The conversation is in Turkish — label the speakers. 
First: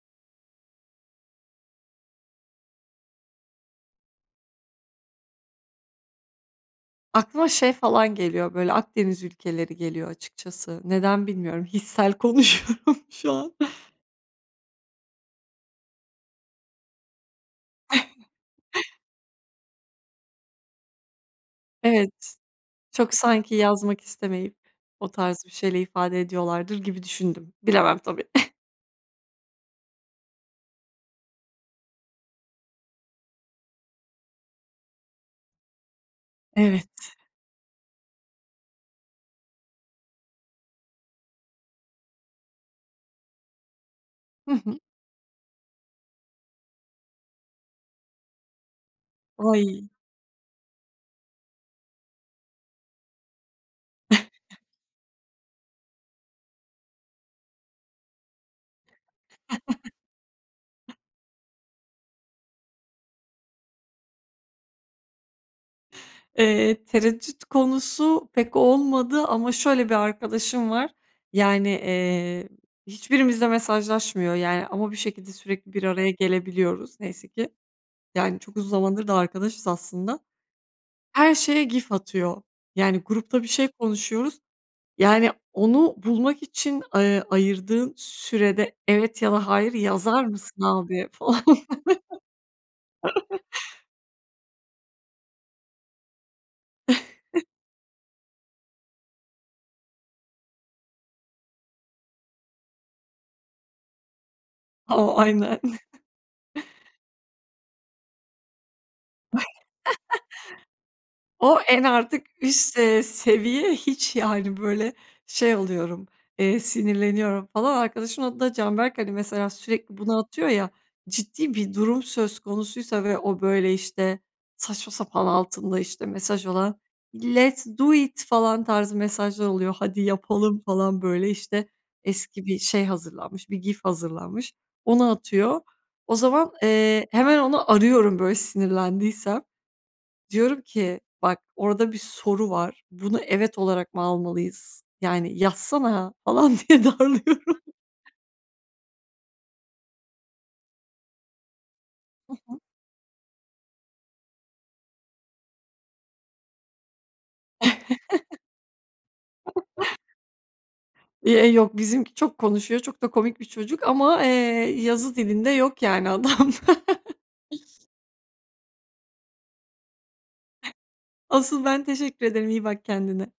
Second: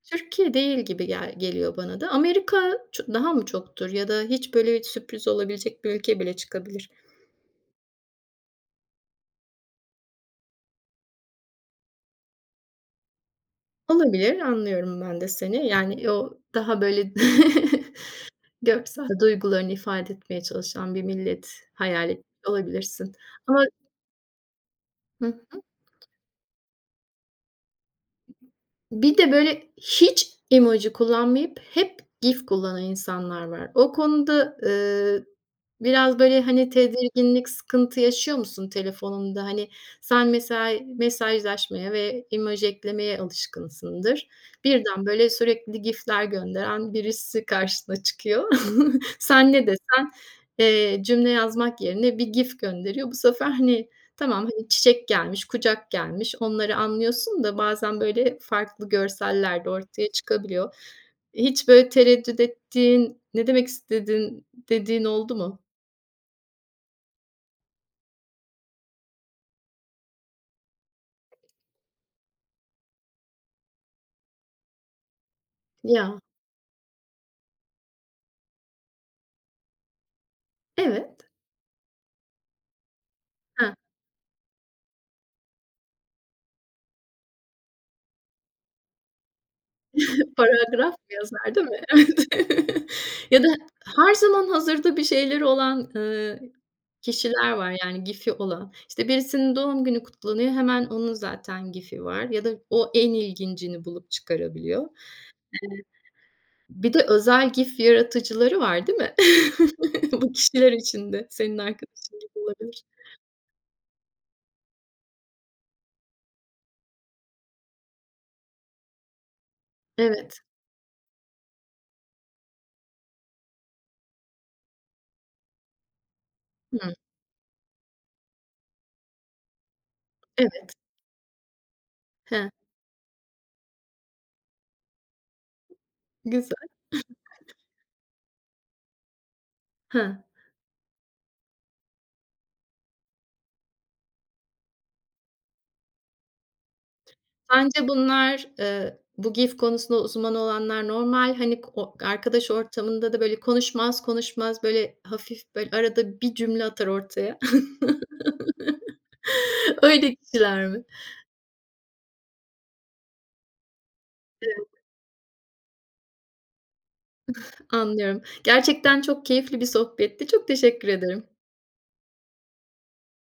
Speaker 1: Türkiye değil gibi gel geliyor bana da. Amerika ço daha mı çoktur ya da hiç böyle bir sürpriz olabilecek bir ülke bile çıkabilir.
Speaker 2: Aklıma şey falan geliyor, böyle Akdeniz ülkeleri geliyor açıkçası. Neden bilmiyorum, hissel konuşuyorum şu an.
Speaker 1: Olabilir, anlıyorum ben de seni yani yo daha böyle görsel duygularını ifade etmeye çalışan bir millet hayal etmiş
Speaker 2: Evet,
Speaker 1: olabilirsin
Speaker 2: çok sanki
Speaker 1: ama
Speaker 2: yazmak istemeyip o
Speaker 1: Hı
Speaker 2: tarz bir
Speaker 1: hı.
Speaker 2: şeyler ifade ediyorlardır gibi düşündüm. Bilemem tabii.
Speaker 1: Hı hı. Bir de böyle hiç emoji kullanmayıp hep GIF kullanan insanlar var. O konuda, eee, biraz böyle hani
Speaker 2: Evet.
Speaker 1: tedirginlik sıkıntı yaşıyor musun? Telefonunda hani, sen mesela mesajlaşmaya ve emoji eklemeye alışkınsındır.
Speaker 2: Hı hı.
Speaker 1: Birden böyle sürekli GIF'ler gönderen birisi karşına çıkıyor. Sen ne
Speaker 2: Oy.
Speaker 1: desen, eee, cümle yazmak yerine bir GIF gönderiyor. Bu sefer hani, tamam hani, çiçek gelmiş, kucak gelmiş, onları anlıyorsun da bazen böyle farklı görseller de ortaya çıkabiliyor. Hiç böyle tereddüt ettiğin, "ne demek istedin" dediğin oldu mu?
Speaker 2: Eee, tereddüt konusu pek olmadı ama şöyle bir arkadaşım var. Yani, eee, hiçbirimizle mesajlaşmıyor. Yani, ama bir şekilde sürekli bir araya
Speaker 1: Ya.
Speaker 2: gelebiliyoruz. Neyse ki. Yani çok uzun zamandır da arkadaşız aslında.
Speaker 1: Evet.
Speaker 2: Her şeye GIF atıyor. Yani grupta bir şey
Speaker 1: He.
Speaker 2: konuşuyoruz. Yani onu bulmak için, eee, ayırdığın sürede evet ya da hayır yazar mısın
Speaker 1: Paragraf
Speaker 2: abi falan.
Speaker 1: yazar değil mi? Evet. Ya da her zaman hazırda bir şeyleri olan, eee, kişiler var yani GIF'i olan işte birisinin doğum günü kutlanıyor, hemen onun zaten GIF'i var ya da o en ilgincini bulup çıkarabiliyor. Eee,
Speaker 2: O aynen.
Speaker 1: bir de özel GIF yaratıcıları var değil mi? Bu kişiler için de senin
Speaker 2: O en
Speaker 1: arkadaşın
Speaker 2: artık
Speaker 1: gibi
Speaker 2: üst,
Speaker 1: olabilir.
Speaker 2: eee, seviye hiç yani böyle şey oluyorum, eee, sinirleniyorum falan. Arkadaşımın adı da Canberk hani mesela sürekli bunu
Speaker 1: Evet.
Speaker 2: atıyor ya, ciddi bir durum söz konusuysa ve o böyle işte saçma sapan altında işte mesaj olan,
Speaker 1: Hıı.
Speaker 2: let's do it! Falan tarzı mesajlar oluyor. Hadi yapalım
Speaker 1: Evet.
Speaker 2: falan, böyle, işte eski
Speaker 1: He.
Speaker 2: bir şey hazırlanmış, bir GIF hazırlanmış, onu atıyor. O zaman,
Speaker 1: Güzel.
Speaker 2: eee, hemen onu arıyorum böyle sinirlendiysem.
Speaker 1: He.
Speaker 2: Diyorum ki bak orada bir soru var. Bunu evet olarak mı almalıyız? Yani yazsana falan diye darılıyorum.
Speaker 1: Sence bunlar, eee, bu GIF konusunda uzman olanlar normal hani ko o
Speaker 2: Hı
Speaker 1: arkadaş
Speaker 2: hı.
Speaker 1: ortamında da böyle konuşmaz konuşmaz, böyle, hafif böyle arada bir cümle atar ortaya. Öyle kişiler mi?
Speaker 2: İ eee yok bizimki çok konuşuyor, çok da komik bir çocuk ama, eee,
Speaker 1: Evet.
Speaker 2: yazı dilinde yok yani adamda.
Speaker 1: Anlıyorum. Gerçekten çok keyifli bir sohbetti. Çok teşekkür ederim.
Speaker 2: Asıl ben teşekkür ederim, iyi bak kendine.